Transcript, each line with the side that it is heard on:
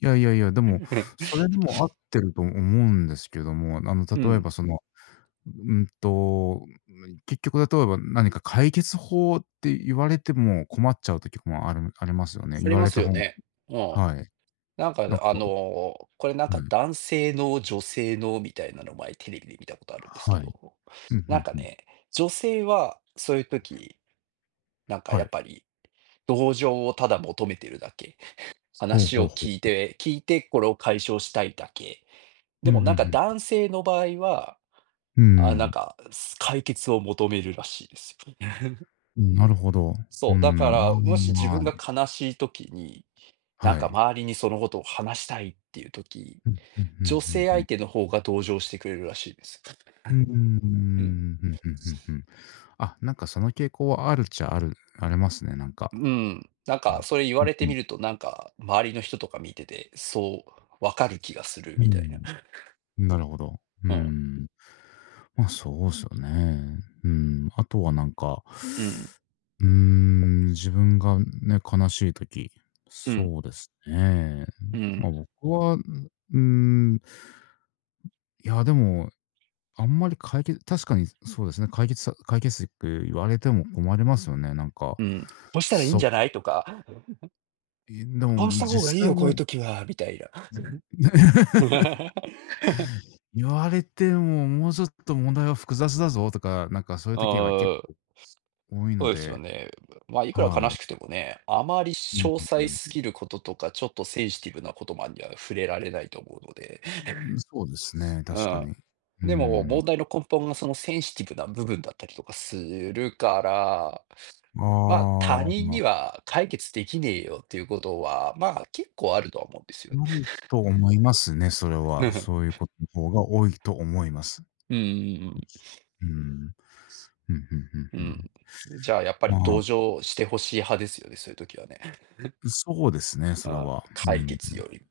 left: いやいやいや、でもそれでも合ってると思 うんですけども、あの
right: う
left: 例え
right: ん。
left: ばその、うんと、むい結局例えば何か解決法って言われても困っちゃう時もあるあります
right: あ、
left: よね。
right: そ
left: 言
right: り
left: わ
right: ま
left: れ
right: す
left: た
right: よ
left: 本
right: ね。うん。
left: はい。
right: なんか、あん
left: なん
right: あ
left: か
right: の、これなん
left: ん、う
right: か
left: ん。
right: 男性脳、女性脳みたいなの前テレビで見たことあるんですけ
left: はい。
right: ど、
left: ふんふ
right: なん
left: ん
right: か
left: ふん。
right: ね、女性は、そういう時、なんか
left: は
right: やっ
left: い。
right: ぱり、同情をただ求めてるだけ、
left: ほう
right: 話
left: ほうほう
right: を
left: ほ
right: 聞い
left: う。
right: て聞いて、これを解消したいだけ。
left: う
right: でも
left: ん、ふ
right: なん
left: ん
right: か
left: ふん。
right: 男性の場合は、
left: うー
right: あ、なん
left: ん。
right: か、す解決を求めるらしいです。
left: うん、なるほど。うー
right: そう、だか
left: ん、ま
right: ら
left: あま
right: もし自
left: あま
right: 分が
left: あ。
right: 悲しい時に、なん
left: は
right: か
left: い。
right: 周りにそのことを話したいっていう時、
left: うん、ふんふん
right: 女
left: ふん
right: 性
left: ふん。
right: 相手の方が同情してくれるらしいです。
left: うー
right: うん。
left: ん。ふんふんふんふん。あ、なんかその傾向はあるっちゃあるありますね、なんか。
right: うん。なん
left: うん
right: かそれ言
left: う
right: わ
left: ん
right: れ
left: う
right: て
left: ん。
right: みると、なんか周りの人とか見てて、そう、分かる気がする、
left: うー
right: みたいな。
left: ん。なるほど。うー
right: うん。
left: ん。まあ、そうすよね。うーん、あとはなんか
right: うん。
left: うーん、自分がね、悲しい時、
right: うん。
left: そうですね。ん、
right: うん。
left: ま、僕は、う、うーん。いや、でも、あんまりかいけ確かにそうですね、解決さ解決策言われても困りますよね、なんか。
right: うん、「こうしたらいいん
left: そ
right: じゃない？」とか。
left: え、で
right: 「ああし
left: も
right: た方がいい
left: 実際
right: よ、こういう
left: は
right: 時は」みたいな。
left: 言われても、もうちょっと問題は複雑だぞとか、なんかそういう時は結
right: ああ。
left: 構多い
right: ほう
left: の
right: ですよ
left: で、
right: ね。ま、いくら
left: は
right: 悲
left: い。
right: しくてもね、あまり
left: うん
right: 詳
left: うんう
right: 細
left: ん。
right: 過ぎることとか、ちょっとセンシティブなことまでには触れられないと思うので。
left: ううーん、そうです ね、
right: う
left: 確か
right: ん。
left: に。うー
right: でも問
left: ん。
right: 題の根本がそのセンシティブな部分だったりとかするから、
left: あ
right: ま、他
left: あ、
right: 人
left: ま
right: には解決出来ねえよっていうことは、ま、結構あるとは思うんですよ。
left: 無理 と思いますね、それは。そういう ことの方が多いと思います。
right: うんうんうん。
left: うーん。うん、ふんふん
right: う
left: ふん。
right: ん。じゃあやっぱ
left: ま
right: り
left: あ
right: 同情してほしい派ですよね、そういう時はね。
left: ん、そうですね、それ
right: ああ、
left: は。う
right: 解
left: ん、ふ
right: 決
left: ん。
right: より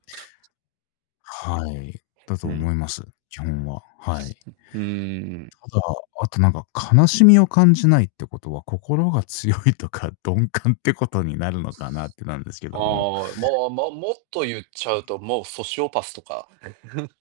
left: はい。だ
right: う
left: と
right: ん。
left: 思います、基本は。はい。
right: ふふーん。
left: ただ、あとなんか悲しみを感じないってことは、心が強いとか、鈍感ってことになるのかなってなるんですけ
right: あ
left: ども。
right: あ、まあ、ま、もっとゆっちゃうと、もうソシオパスとか。